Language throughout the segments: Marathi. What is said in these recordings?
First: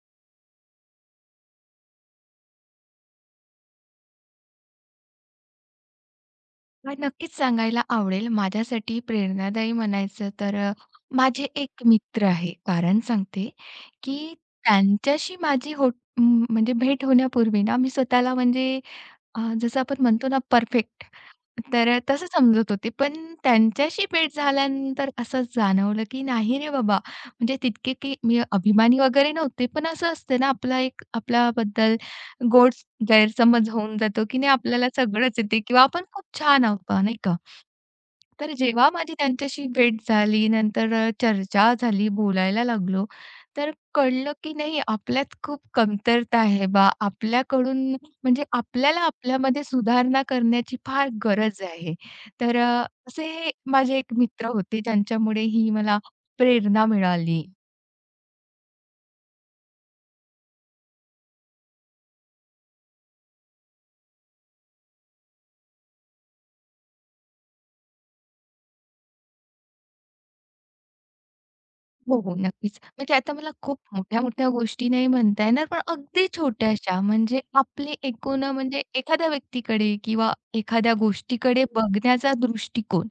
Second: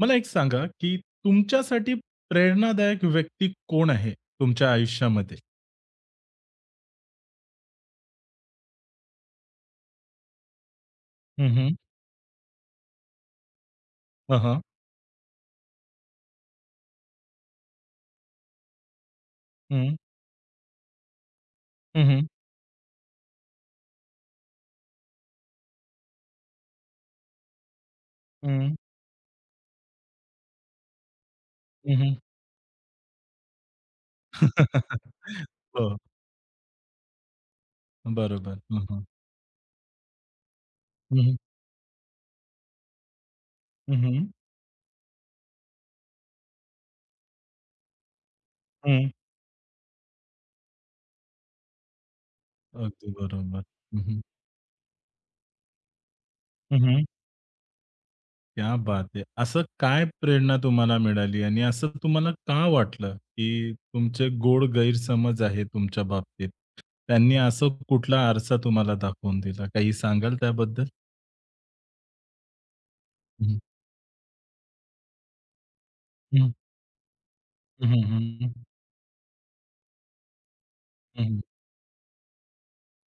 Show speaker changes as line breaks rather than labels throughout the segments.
मला एक सांगा, की तुमच्यासाठी प्रेरणादायक व्यक्ती कोण आहे तुमच्या आयुष्यामध्ये?
मला नक्कीच सांगायला आवडेल. माझ्यासाठी प्रेरणादायी म्हणायचं तर माझे
हं, हं.
एक मित्र आहे. कारण सांगते, की
हां, हां.
त्यांच्याशी माझी होत म्हणजे भेट होण्यापूर्वी ना, मी स्वतःला म्हणजे जसं
हं.
आपण म्हणतो ना परफेक्ट, तर
हं,
तसं
हं.
समजत होते. पण त्यांच्याशी भेट झाल्यानंतर असं जाणवलं, की नाही रे बाबा, म्हणजे तितके की मी
हं.
अभिमानी वगैरे नव्हते. पण असं असतं ना, आपला एक आपल्याबद्दल
हं, हं.
गोड गैरसमज होऊन जातो, की नाही आपल्याला सगळंच येते किंवा
हो.
आपण खूप छान आहोत बा, नाही का? तर
बरोबर. हं,
जेव्हा
हं.
माझी त्यांच्याशी भेट झाली, नंतर
हं, हं.
चर्चा झाली, बोलायला लागलो, तर
हं,
कळलं की नाही आपल्यात खूप कमतरता आहे बा. आपल्याकडून म्हणजे आपल्याला आपल्यामध्ये सुधारणा करण्याची फार गरज आहे. तर
अगदी
असे
बरोबर.
माझे
हं,
एक
हं.
मित्र होते ज्यांच्यामुळे ही मला प्रेरणा मिळाली.
क्या बात है! असं काय प्रेरणा तुम्हाला मिळाली आणि असं तुम्हाला का वाटलं, की तुमचे गोड गैरसमज आहे तुमच्या बाबतीत? त्यांनी असं कुठला आरसा तुम्हाला दाखवून दिला? काही सांगाल त्याबद्दल?
हो, हो. नक्कीच. म्हणजे आता मला
हं.
खूप मोठ्या-मोठ्या गोष्टी नाही म्हणता येणार, पण अगदी छोट्याशा म्हणजे आपली
हं,
एकूण
हं.
म्हणजे एखाद्या व्यक्तीकडे किंवा एखाद्या
हं, हं.
गोष्टीकडे बघण्याचा दृष्टिकोन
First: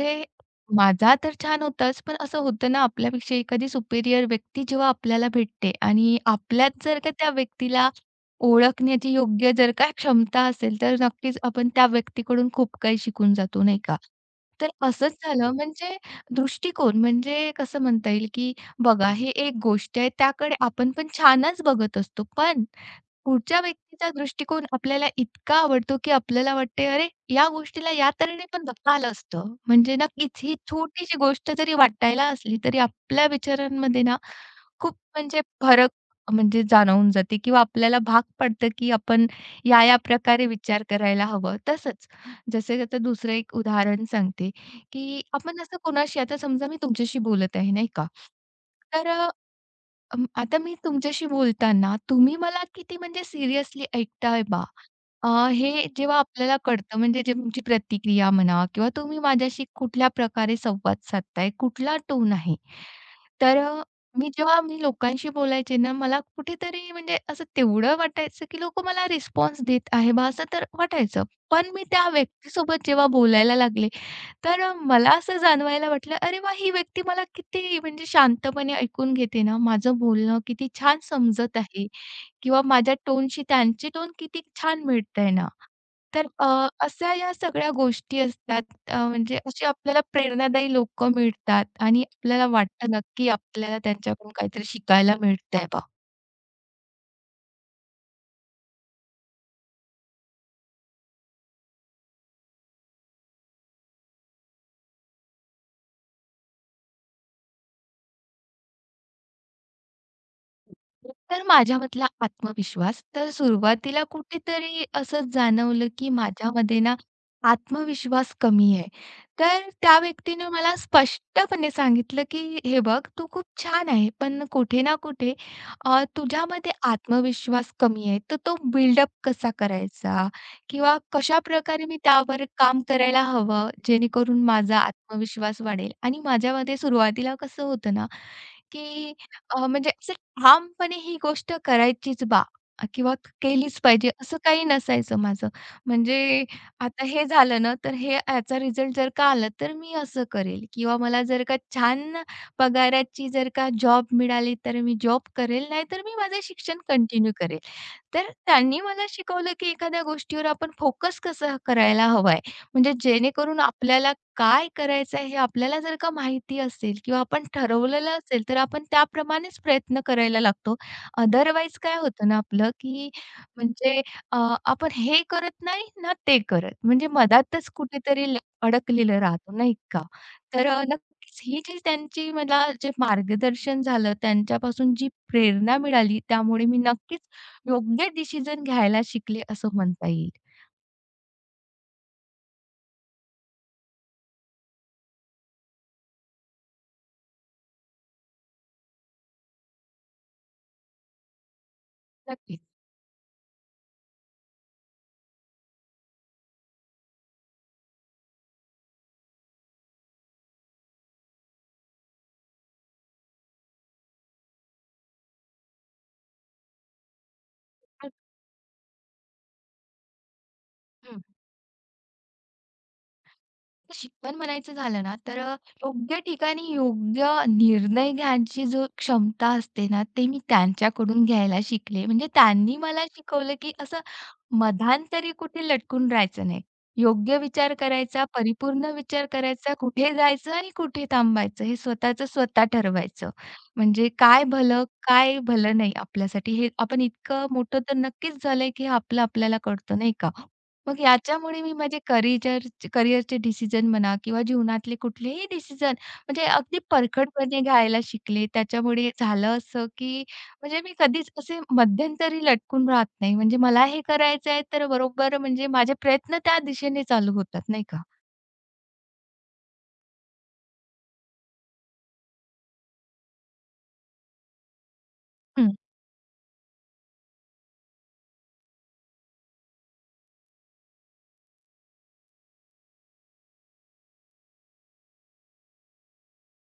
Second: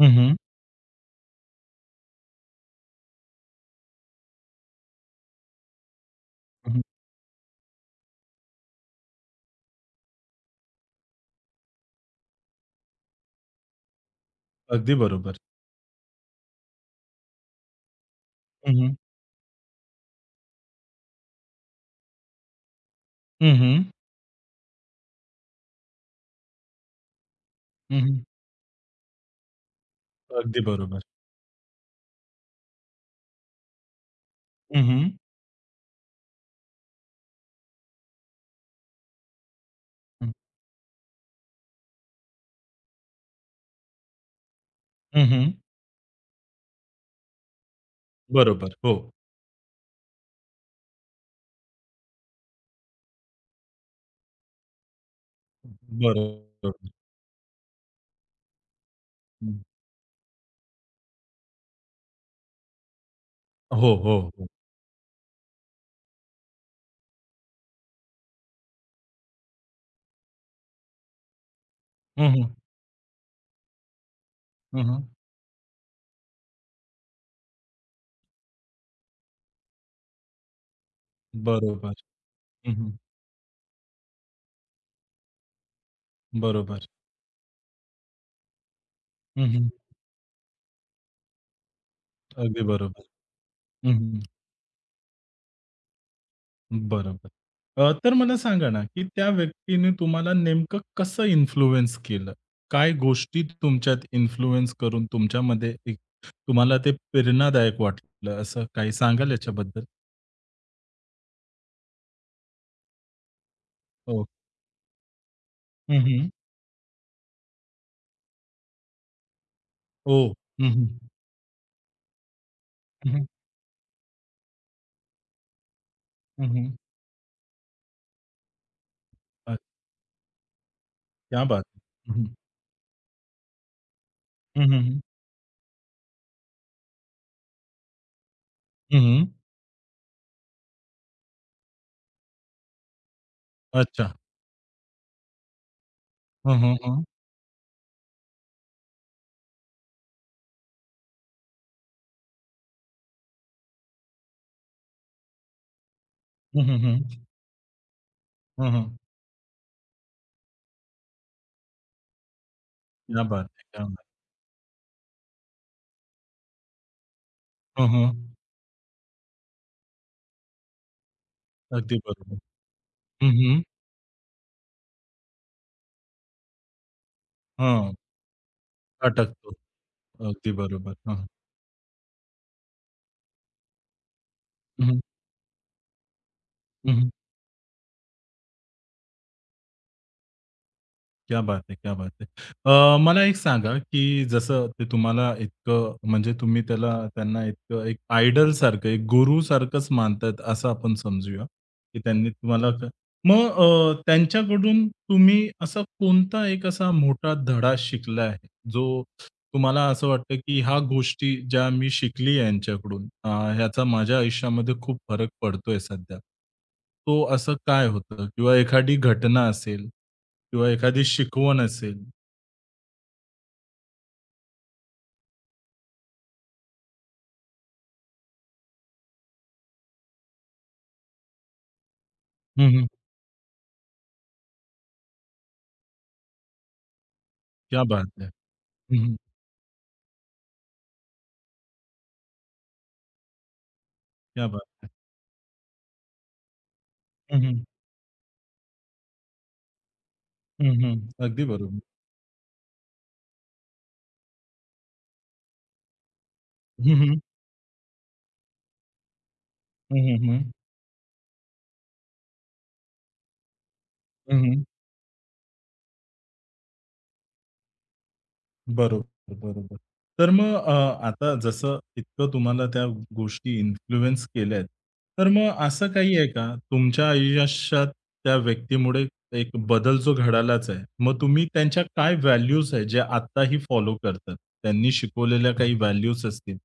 हं, हं.
माझा तर छान होताच, पण असं होतं ना, आपल्यापेक्षा एखादी सुपेरियर व्यक्ती जेव्हा आपल्याला भेटते आणि
हं, हं.
आपल्यात जर का त्या व्यक्तीला ओळखण्याची योग्य जर का क्षमता असेल, तर नक्कीच आपण त्या व्यक्तीकडून खूप काही शिकून जातो, नाही का? तर
अगदी
असंच
बरोबर.
झालं हो. म्हणजे दृष्टिकोन म्हणजे कसं म्हणता येईल, की
हं, हं.
बघा, हे एक गोष्ट आहे त्याकडे आपण पण छानच बघत असतो. पण
हं,
पुढच्या
हं.
व्यक्तीचा दृष्टिकोन आपल्याला इतका आवडतो, की आपल्याला वाटते, "अरे, या गोष्टीला
हं,
या
हं.
तऱ्हेने पण बघता आलं असतं." म्हणजे नक्कीच ही
अगदी बरोबर.
छोटीशी गोष्ट जरी वाटायला असली, तरी आपल्या विचारांमध्ये ना
हं,
खूप
हं.
म्हणजे फरक म्हणजे जाणवून जाते किंवा आपल्याला भाग पडतं, की आपण या-या
हं.
प्रकारे विचार करायला हवं. तसंच जसं की आता दुसरं एक उदाहरण सांगते, की
हं, हं.
आपण असं कोणाशी आता समजा मी तुमच्याशी बोलत आहे, नाही का?
बरोबर. हो.
तर आता मी तुमच्याशी बोलताना तुम्ही मला किती म्हणजे सिरियसली ऐकताय बा. हे जेव्हा आपल्याला
बरोबर.
कळतं म्हणजे जे तुमची प्रतिक्रिया म्हणा किंवा तुम्ही
हं.
माझ्याशी कुठल्या प्रकारे संवाद साधताय कुठला टोन आहे, तर
हो, हो,
मी
हो.
जेव्हा मी लोकांशी बोलायचे ना मला कुठेतरी म्हणजे असं तेवढं वाटायचं की लोक मला रिस्पॉन्स देत आहे बा असं तर वाटायचं. पण मी त्या
हं, हं.
व्यक्तीसोबत जेव्हा बोलायला लागले तर
हं, हं.
मला असं जाणवायला वाटलं, अरे वाह! ही व्यक्ती मला किती म्हणजे शांतपणे ऐकून घेते ना, माझं बोलणं किती छान समजत आहे
बरोबर.
किंवा
हं, हं.
माझ्या टोनशी त्यांची टोन किती छान मिळतंय ना. तर
बरोबर.
अशा या सगळ्या गोष्टी असतात. म्हणजे
हं,
अशी
हं.
आपल्याला प्रेरणादायी लोकं मिळतात आणि आपल्याला
अगदी
वाटतं ना,
बरोबर.
आपल्याला
हं, हं.
त्यांच्याकडून काहीतरी शिकायला मिळतंय.
बरोबर. तर मला सांगा ना, की त्या व्यक्तीने तुम्हाला नेमकं कसं इन्फ्लुअन्स केलं? काय गोष्टी तुमच्यात इन्फ्लुअन्स करून तुमच्यामध्ये एक तुम्हाला ते प्रेरणादायक वाटलं असं काही सांगाल याच्याबद्दल?
तर माझ्यामधला आत्मविश्वास, तर सुरुवातीला
हो.
कुठेतरी असं जाणवलं,
हं,
की
हं.
माझ्यामध्ये ना आत्मविश्वास कमी आहे. तर त्या
हो.
व्यक्तीने
हं,
मला
हं.
स्पष्टपणे सांगितलं, की "हे बघ,
हं, हं.
तू खूप छान आहे, पण कुठे ना कुठे
हं, हं.
तुझ्यामध्ये आत्मविश्वास कमी आहे. तर तो बिल्डअप कसा
अ,
करायचा किंवा
क्या बात है!
कशाप्रकारे मी
हं, हं.
त्यावर काम करायला हवं, जेणेकरून
हं,
माझा
हं.
आत्मविश्वास वाढेल." आणि माझ्यामध्ये सुरुवातीला कसं होतं ना,
हं,
की
हं.
म्हणजे असं ठामपणे ही गोष्ट करायचीच बा किंवा केलीच पाहिजे
अच्छा.
असं काही नसायचं माझं. म्हणजे
हं, हं, हं.
आता हे झालं ना, तर हे याचा रिझल्ट जर का आला तर मी असं करेल किंवा मला जर का छान पगाराची जर का जॉब मिळाली तर मी जॉब करेल, नाही तर मी माझं
हं, हं,
शिक्षण
हं.
कंटिन्यू करेल. तर
हं,
त्यांनी
हं.
मला शिकवलं, की एखाद्या गोष्टीवर आपण फोकस कसा करायला हवाय. म्हणजे
क्या बात
जेणेकरून
है! क्या बात
आपल्याला काय करायचंय हे आपल्याला जर का माहिती असेल किंवा आपण
है! हं,
ठरवलेलं
हं.
असेल, तर आपण त्याप्रमाणेच प्रयत्न करायला लागतो. अदरवाईज काय
अगदी
होतं ना
बरोबर.
आपलं, की
हं, हं.
म्हणजे अ, आपण हे करत नाही ना ते करत. म्हणजे मधातच
हां.
कुठेतरी अडकलेलं
अटकतो.
राहतो, नाही का?
अगदी
तर
बरोबर. हां.
नक्कीच ही जी त्यांची मला जे मार्गदर्शन झालं,
हं,
त्यांच्यापासून
हं.
जी प्रेरणा मिळाली, त्यामुळे मी
हं, हं.
नक्कीच योग्य डिसिजन घ्यायला शिकले असं म्हणता येईल.
क्या बात है! क्या बात है! मला एक सांगा, की जसं ते तुम्हाला इतकं म्हणजे तुम्ही त्यांना इतकं एक आयडल सारखं, एक गुरु सारखंच मानतात असं आपण समजूया, की त्यांनी
नक्कीच.
तुम्हाला मग त्यांच्याकडून तुम्ही असा कोणता एक असा मोठा धडा शिकला आहे, जो तुम्हाला असं वाटतं, की ह्या गोष्टी ज्या मी शिकली आहे यांच्याकडून, ह्याचा माझ्या आयुष्यामध्ये खूप फरक पडतोय सध्या. तो असं काय होतं? किंवा एखादी घटना असेल किंवा एखादी शिकवण असेल.
शिक्षण म्हणायचं झालं ना, तर योग्य ठिकाणी योग्य निर्णय घ्यायची जो क्षमता असते ना, ते मी त्यांच्याकडून घ्यायला शिकले. म्हणजे
हं,
त्यांनी
हं.
मला शिकवलं, की असं मधांतरी कुठे लटकून राहायचं नाही. योग्य विचार
क्या बात
करायचा,
है!
परिपूर्ण
हं, हं.
विचार करायचा, कुठे जायचं आणि कुठे थांबायचं हे स्वतःचं स्वतः ठरवायचं. म्हणजे काय
क्या बात
भलं,
है!
काय भलं नाही आपल्यासाठी हे आपण
हं,
इतकं
हं.
मोठं तर नक्कीच झालंय, की हे आपलं आपल्याला कळतं नाही का?
हं, हं.
मग
अगदी
याच्यामुळे मी
बरोबर.
माझे करियरचे डिसिजन म्हणा किंवा जीवनातले कुठलेही डिसिजन म्हणजे अगदी
हं, हं.
परखडपणे घ्यायला शिकले. त्याच्यामुळे झालं असं,
हं,
की
हं. हं.
म्हणजे मी कधीच असे मध्यंतरी लटकून राहत नाही. म्हणजे मला हे
हं,
करायचं
हं.
आहे, तर बरोबर म्हणजे माझे प्रयत्न त्या दिशेने चालू होतात, नाही का?
बरोबर, बरोबर. तर मग आता जसं इतकं तुम्हाला त्या गोष्टी इन्फ्लुअन्स केल्यात, तर मग असं काही आहे का तुमच्या आयुष्यात त्या व्यक्तीमुळे एक बदल जो घडालाच आहे, मग तुम्ही त्यांच्या काय व्हॅल्यूज आहेत, ज्या आत्ताही फॉलो करतात? त्यांनी शिकवलेल्या काही व्हॅल्यूज असतील,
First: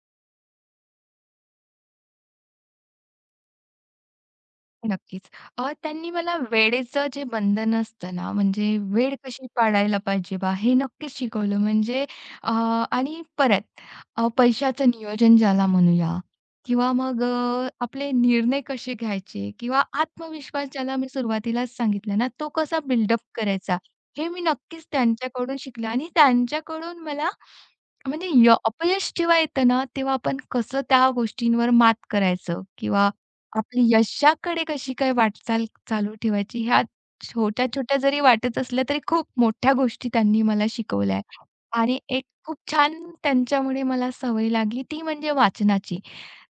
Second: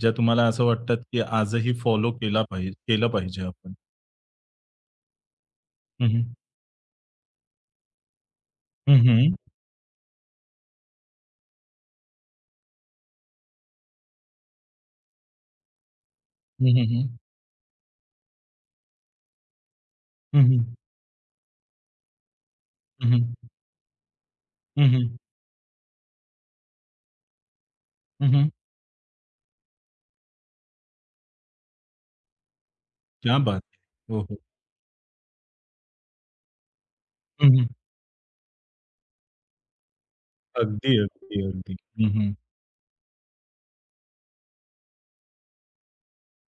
ज्या तुम्हाला असं वाटतात, की आजही फॉलो केला पाहि केलं पाहिजे आपण?
नक्कीच.
हं,
त्यांनी
हं.
मला वेळेचं जे बंधन असतं ना, म्हणजे
हं,
वेळ
हं.
कशी पाळायला पाहिजे बा, हे नक्कीच शिकवलं. म्हणजे अ, आणि परत पैशाचं नियोजन ज्याला म्हणूया
हं, हं,
किंवा
हं.
मग आपले निर्णय कसे घ्यायचे किंवा
हं, हं.
आत्मविश्वास ज्याला मी सुरुवातीलाच सांगितला ना, तो कसा बिल्डअप करायचा, हे मी नक्कीच त्यांच्याकडून शिकले आणि त्यांच्याकडून मला म्हणजे अपयश जेव्हा येतं ना, तेव्हा आपण कसं त्या गोष्टींवर मात करायचं किंवा
क्या बात है!
आपली
हो, हो.
यशाकडे कशी काय वाटचाल चालू ठेवायची, ह्या छोट्या-छोट्या जरी वाटत असल्या, तरी खूप मोठ्या गोष्टी त्यांनी मला
अगदी,
शिकवल्या
अगदी,
आहे.
अगदी.
आणि
हं,
एक
हं.
खूप छान त्यांच्यामुळे मला सवय लागली ती म्हणजे वाचनाची.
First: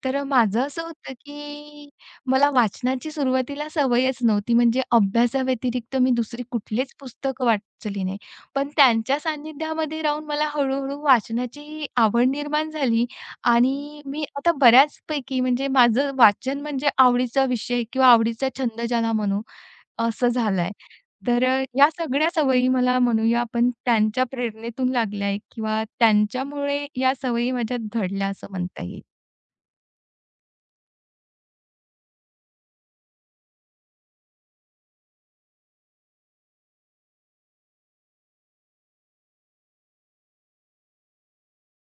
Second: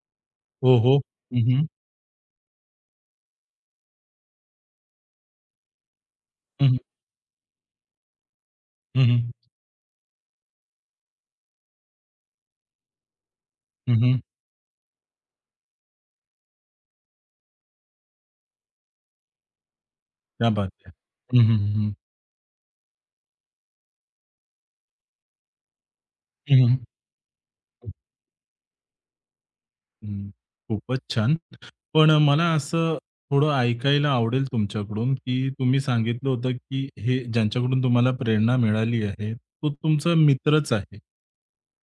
तर माझं
हो,
असं
हो.
होतं,
हं, हं.
की मला वाचनाची सुरुवातीला सवयच नव्हती. म्हणजे अभ्यासाव्यतिरिक्त मी दुसरी
हं, हं.
कुठलीच पुस्तकं वाचली नाही. पण
हं,
त्यांच्या
हं.
सान्निध्यामध्ये राहून मला हळू वाचनाची आवड निर्माण झाली
हं,
आणि
हं.
मी आता बऱ्याचपैकी म्हणजे माझं वाचन म्हणजे आवडीचा विषय किंवा आवडीचा छंद ज्याला म्हणू, असं
क्या बात
झालाय.
है!
तर
हं, हं,
या
हं.
सगळ्या सवयी मला म्हणूया आपण त्यांच्या प्रेरणेतून लागल्या आहे किंवा
हं, हं.
त्यांच्यामुळे या सवयी माझ्यात घडल्या असं म्हणता येईल.
हं, खूपच छान. पण मला असं थोडं ऐकायला आवडेल तुमच्याकडून, की तुम्ही सांगितलं होतं, की हे ज्यांच्याकडून तुम्हाला प्रेरणा मिळाली आहे, तो तुमचा मित्रच आहे.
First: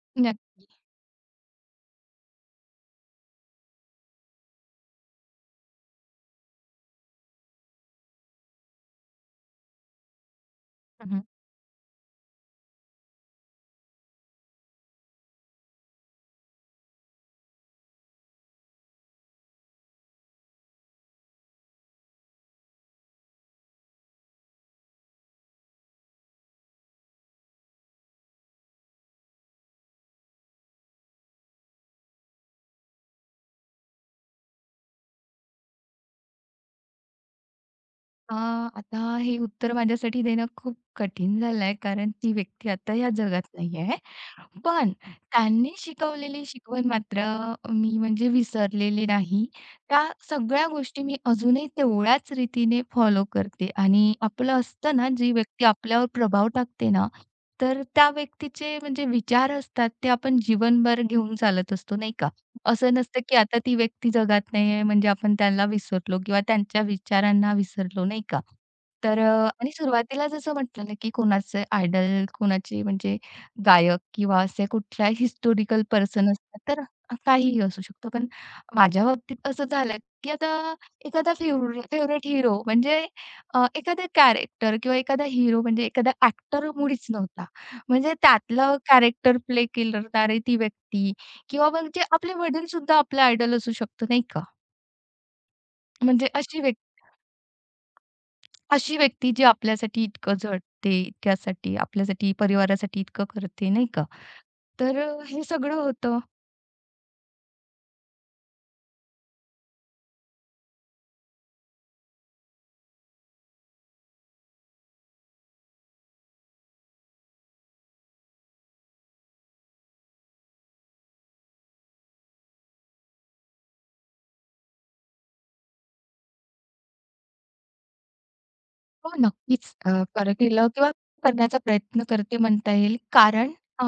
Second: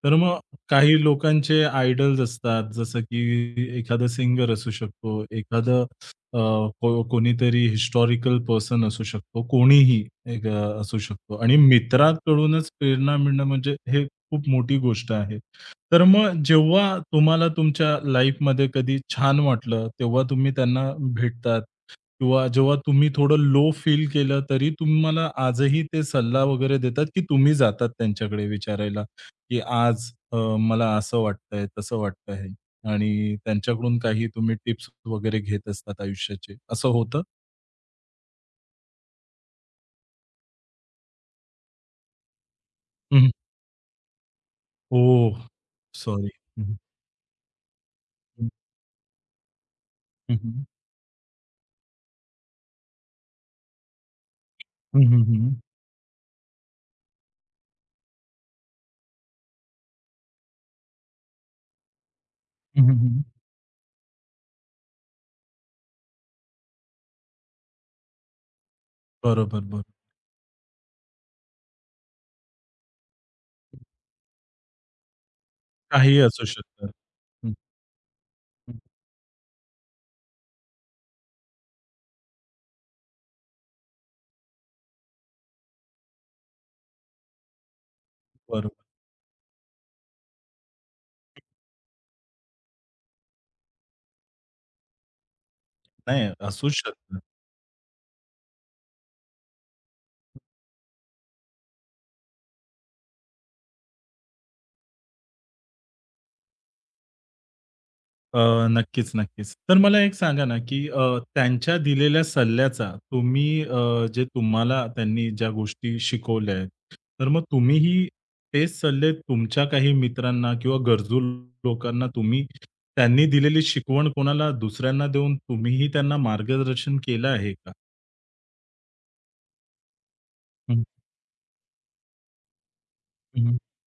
तर मग काही लोकांचे आयडल्स असतात, जसं की एखादा सिंगर असू शकतो, एखादं अ, कोणीतरी हिस्टॉरिकल पर्सन असू शकतो, कोणीही एक असू
नक्क
शकतो आणि मित्राकडूनच प्रेरणा मिळणं म्हणजे हे खूप मोठी गोष्ट आहे. तर मग जेव्हा तुम्हाला तुमच्या लाईफमध्ये कधी छान वाटलं, तेव्हा तुम्ही त्यांना भेटतात किंवा जेव्हा तुम्ही थोडं लो फील केलं, तरी तुम्हाला आजही ते सल्ला वगैरे देतात, की तुम्ही जातात त्यांच्याकडे विचारायला, की आज मला असं वाटतंय, तसं वाटतंय आणि त्यांच्याकडून काही तुम्ही टिप्स वगैरे घेत असतात आयुष्याचे, असं होतं?
आता हे उत्तर माझ्यासाठी देणं खूप कठीण झालंय, कारण ती व्यक्ती आता या
हं,
जगात नाहीये. पण
ओह!
त्यांनी
सॉरी.
शिकवलेली शिकवण मात्र मी म्हणजे
हं.
विसरलेली नाही. त्या
हं, हं.
सगळ्या गोष्टी मी अजूनही तेवढ्याच रीतीने फॉलो करते आणि आपलं असतं
हं,
ना,
हं,
जी
हं.
व्यक्ती आपल्यावर प्रभाव टाकते ना, तर त्या व्यक्तीचे म्हणजे विचार असतात ते आपण जीवनभर घेऊन चालत असतो, नाही का?
हं,
असं
हं,
नसतं,
हं.
की आता ती व्यक्ती जगात नाहीये म्हणजे आपण त्यांना विसरलो किंवा त्यांच्या विचारांना विसरलो, नाही का? तर
बरोबर,
आणि
बरोबर.
सुरुवातीला जसं म्हटलं ना, की कोणाचे आयडॉल, कोणाचे म्हणजे गायक किंवा असे कुठल्या हिस्टॉरिकल
काहीही
पर्सन
असू
असतात, तर
शकतं. हं.
काहीही असू शकतो. पण माझ्या बाबतीत असं झालं, की आता एखादा फेव्हरेट हीरो म्हणजे एखादा कॅरेक्टर किंवा एखादा हीरो म्हणजे एखादा ॲक्टर मुळीच नव्हता. म्हणजे
बरोबर.
त्यातलं कॅरेक्टर प्ले करणारी ती व्यक्ती किंवा मग जे आपले वडील सुद्धा आपले आयडॉल असू शकतो, नाही का? म्हणजे
नाही
अशी
असूच
व्यक्ती
शकतं.
अशी व्यक्ती जी आपल्यासाठी इतकं झटते, इतक्यासाठी आपल्यासाठी परिवारासाठी इतकं करते, नाही का? तर हे सगळं होतं.
अ, नक्कीच, नक्कीच. तर मला एक सांगा ना, की त्यांच्या दिलेल्या सल्ल्याचा तुम्ही जे तुम्हाला त्यांनी ज्या गोष्टी शिकवल्या आहेत, तर मग तुम्हीही तेच सल्ले तुमच्या काही मित्रांना किंवा गरजू लोकांना तुम्ही त्यांनी दिलेली शिकवण कोणाला दुसऱ्यांना देऊन तुम्हीही त्यांना मार्गदर्शन केलं आहे का?
हो, नक्कीच. केलं
हं,
किंवा करण्याचा प्रयत्न करते म्हणता येईल. कारण
हं,
अ,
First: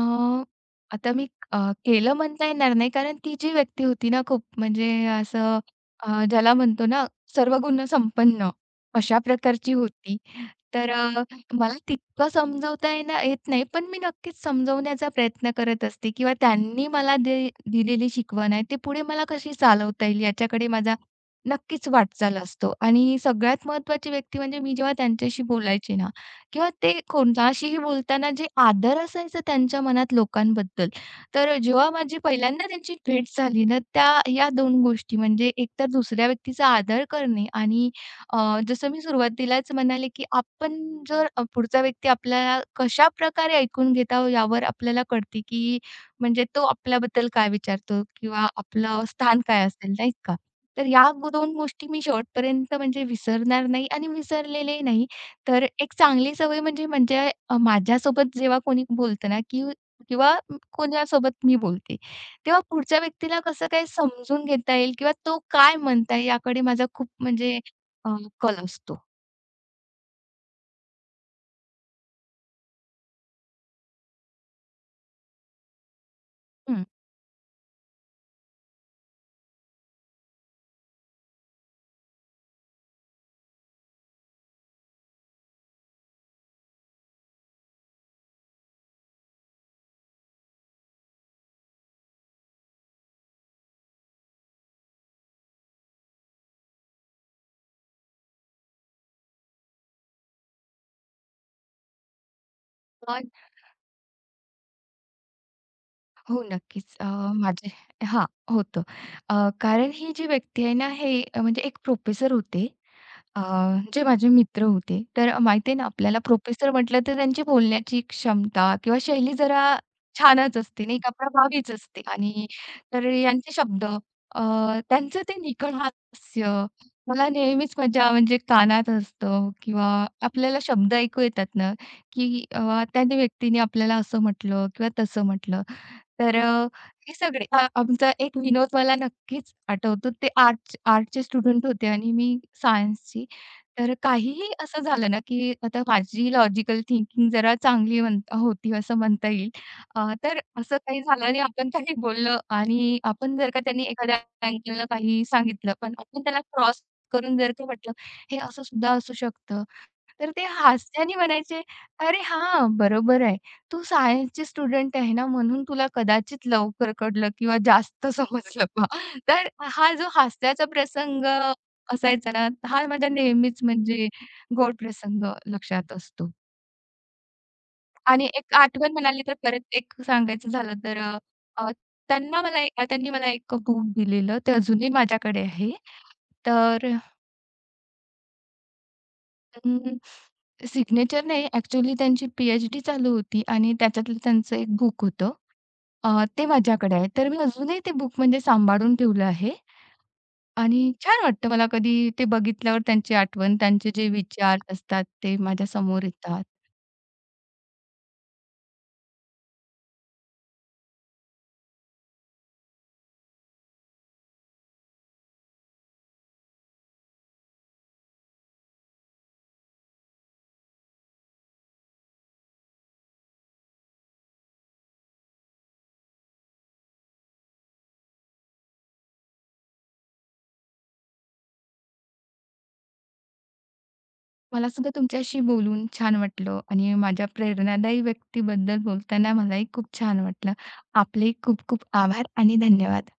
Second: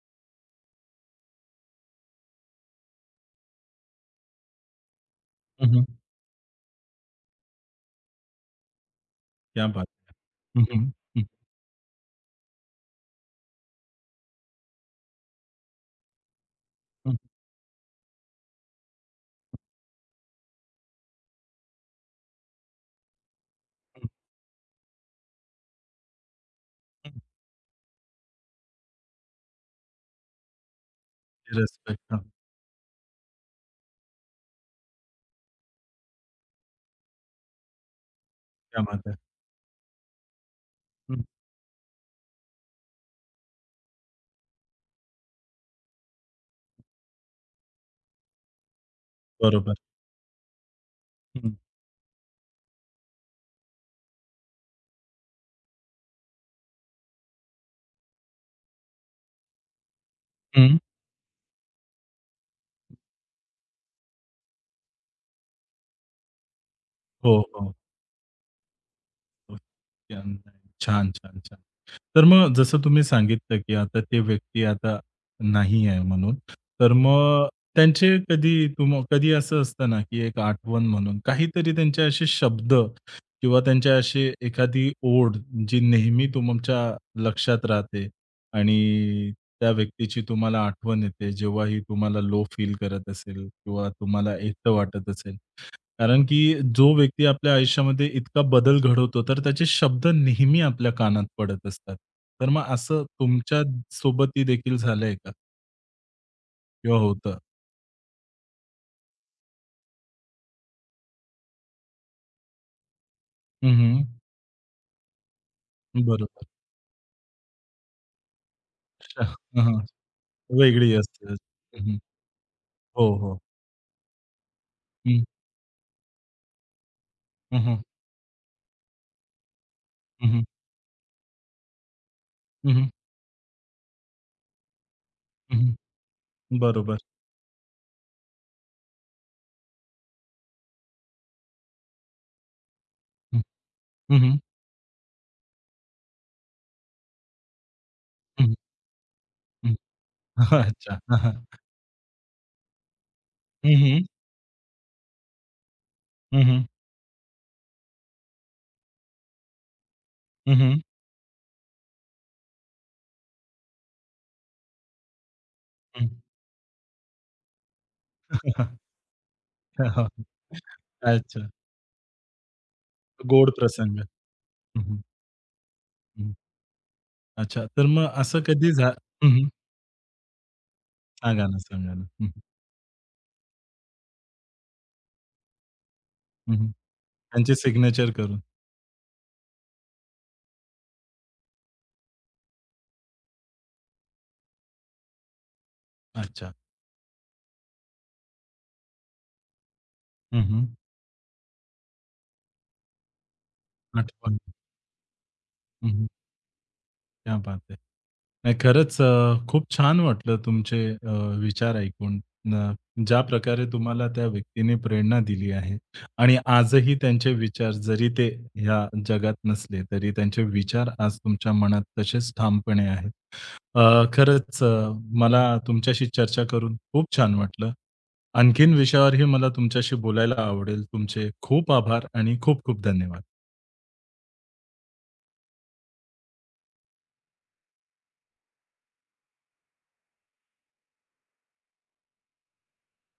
आता मी केलं म्हणता येणार नाही, कारण ती जी व्यक्ती होती ना, खूप म्हणजे असं
हं,
ज्याला म्हणतो ना, सर्व गुणसंपन्न अशा
क्या
प्रकारची
बात
होती.
हं,
तर
हं, हं,
मला तितकं समजवता येत नाही, पण मी नक्कीच समजवण्याचा प्रयत्न करत असते किंवा त्यांनी
हं,
मला दिलेली शिकवण आहे, ती पुढे मला कशी चालवता येईल याच्याकडे माझा नक्कीच वाटचाल असतो आणि सगळ्यात
हं,
महत्त्वाची व्यक्ती म्हणजे मी जेव्हा त्यांच्याशी बोलायचे ना किंवा ते
हं.
कोणाशीही बोलताना जे आदर असायचा त्यांच्या मनात लोकांबद्दल, तर जेव्हा
रिस्पेक्ट.
माझी
हां,
पहिल्यांदा त्यांची भेट झाली ना, त्या या 2 गोष्टी म्हणजे एकतर दुसऱ्या व्यक्तीचा आदर करणे आणि
क्या
जसं मी
बात है!
सुरुवातीलाच म्हणाले, की आपण
हं,
जर पुढचा व्यक्ती आपल्याला कशाप्रकारे ऐकून घेतो यावर आपल्याला कळते, की म्हणजे तो आपल्याबद्दल काय विचारतो किंवा आपलं स्थान काय
बरोबर.
असेल, नाही का? तर या
हं,
2 गोष्टी मी शेवटपर्यंत म्हणजे विसरणार नाही आणि विसरलेले नाही. तर एक चांगली सवय म्हणजे म्हणजे माझ्यासोबत जेव्हा कोणी बोलतं ना की किंवा
हं.
कोणासोबत मी बोलते, तेव्हा पुढच्या व्यक्तीला कसं काय समजून घेता येईल किंवा तो काय म्हणत आहे याकडे माझा खूप
हो,
म्हणजे
हो.
अ, कल असतो.
हो. छान, छान, छान. छान. तर मग जसं तुम्ही सांगितलं, की आता ते व्यक्ती आता नाही आहे म्हणून.
हं.
तर मग त्यांचे कधी कधी असं असतं ना, की एक आठवण म्हणून काहीतरी त्यांचे असे शब्द किंवा त्यांच्या अशी एखादी ओढ जी नेहमी तुमच्या लक्षात राहते आणि त्या व्यक्तीची तुम्हाला आठवण येते, जेव्हाही तुम्हाला लो फील करत असेल किंवा तुम्हाला एकटं वाटत असेल. कारण की जो व्यक्ती आपल्या आयुष्यामध्ये इतका बदल घडवतो, तर त्याचे शब्द नेहमी आपल्या कानात पडत असतात. तर मग असं
पण
तुमच्या सोबतही देखील झालंय का?
हो, नक्कीच.
किंवा होतं?
माझे हां, होतं. अ, कारण ही जी व्यक्ती आहे ना, हे म्हणजे एक प्रोफेसर होते. अ,
हं, हं.
जे माझे मित्र होते, तर माहिती आहे ना आपल्याला
बरोबर.
प्रोफेसर म्हटलं तर त्यांची बोलण्याची क्षमता किंवा
अच्छा.
शैली
हं,
जरा
हं.
छानच असते
वेगळी
नाही का,
असते.
प्रभावीच
हं, हं.
असते आणि
हो,
तर
हो.
यांचे शब्द त्यांचं
हं,
ते निखळ हास्य मला
हं,
नेहमीच
हं.
माझ्या म्हणजे कानात असतं किंवा
हं, हं.
आपल्याला शब्द ऐकू येतात ना, की
हं, हं.
त्या व्यक्तीने आपल्याला असं म्हटलं किंवा तसं
हं,
म्हटलं. तर
हं. बरोबर.
हे सगळे आमचा एक विनोद मला नक्कीच आठवतो. ते आर्टचे स्टुडंट होते आणि मी सायन्सची.
हं,
तर
हं, हं.
काहीही असं झालं ना, की आता माझी लॉजिकल थिंकिंग जरा चांगली
हं,
होती असं म्हणता येईल.
हं.
तर असं
अच्छा.
काही
हां,
झालं
हां.
आणि आपण काही बोललं आणि आपण जर का
हं,
त्यांनी
हं.
एखाद्या अँगलनं काही सांगितलं, पण आपण त्याला
हं, हं.
क्रॉस करून जर का म्हटलं, "हे असं सुद्धा असू शकतं." तर ते
हं, हं.
हास्याने म्हणायचे, "अरे हां, बरोबर आहे." तू सायन्सची स्टुडंट आहे ना, म्हणून तुला
हं.
कदाचित लवकर कळलं किंवा जास्त समजलं बा. तर हा जो हास्याचा प्रसंग
अच्छा.
असायचा ना, हा माझा
गोड
नेहमीच
प्रसंग.
म्हणजे गोड
हं, हं.
प्रसंग लक्षात असतो.
हं. अच्छा. तर मग
आणि
असं
एक
कधी
आठवण म्हणाली
हं,
तर
हं.
परत एक सांगायचं झालं तर
सांगा ना, सांगा ना. हं, हं.
त्यांनी मला एक बुक दिलेलं, ते अजूनही माझ्याकडे आहे.
हं, हं.
तर
त्यांचे सिग्नेचर करून.
सिग्नेचर नाही, ॲक्चुअली त्यांची पी-एच-डी चालू होती आणि त्याच्यातलं त्यांचं एक बुक होतं. ते
अच्छा.
माझ्याकडे आहे. तर मी अजूनही ते बुक म्हणजे सांभाळून ठेवलं आहे
हं, हं.
आणि छान वाटतं मला कधी ते बघितल्यावर त्यांची आठवण, त्यांचे जे
आठवण.
विचार असतात ते
हं,
माझ्यासमोर
हं.
येतात.
क्या बात है! नाही खरंच खूप छान वाटलं तुमचे विचार ऐकून. न ज्या प्रकारे तुम्हाला त्या व्यक्तीने प्रेरणा दिली आहे आणि आजही त्यांचे विचार जरी ते ह्या जगात नसले, तरी त्यांचे विचार आज तुमच्या मनात तसेच ठामपणे आहेत. अ, खरंच मला तुमच्याशी चर्चा करून खूप छान वाटलं. आणखीन विषयावरही मला तुमच्याशी बोलायला आवडेल. तुमचे खूप आभार आणि खूप खूप धन्यवाद.
मला सुद्धा तुमच्याशी बोलून छान वाटलं आणि माझ्या प्रेरणादायी व्यक्तीबद्दल बोलताना मलाही खूप छान वाटलं. आपले खूप खूप आभार आणि धन्यवाद.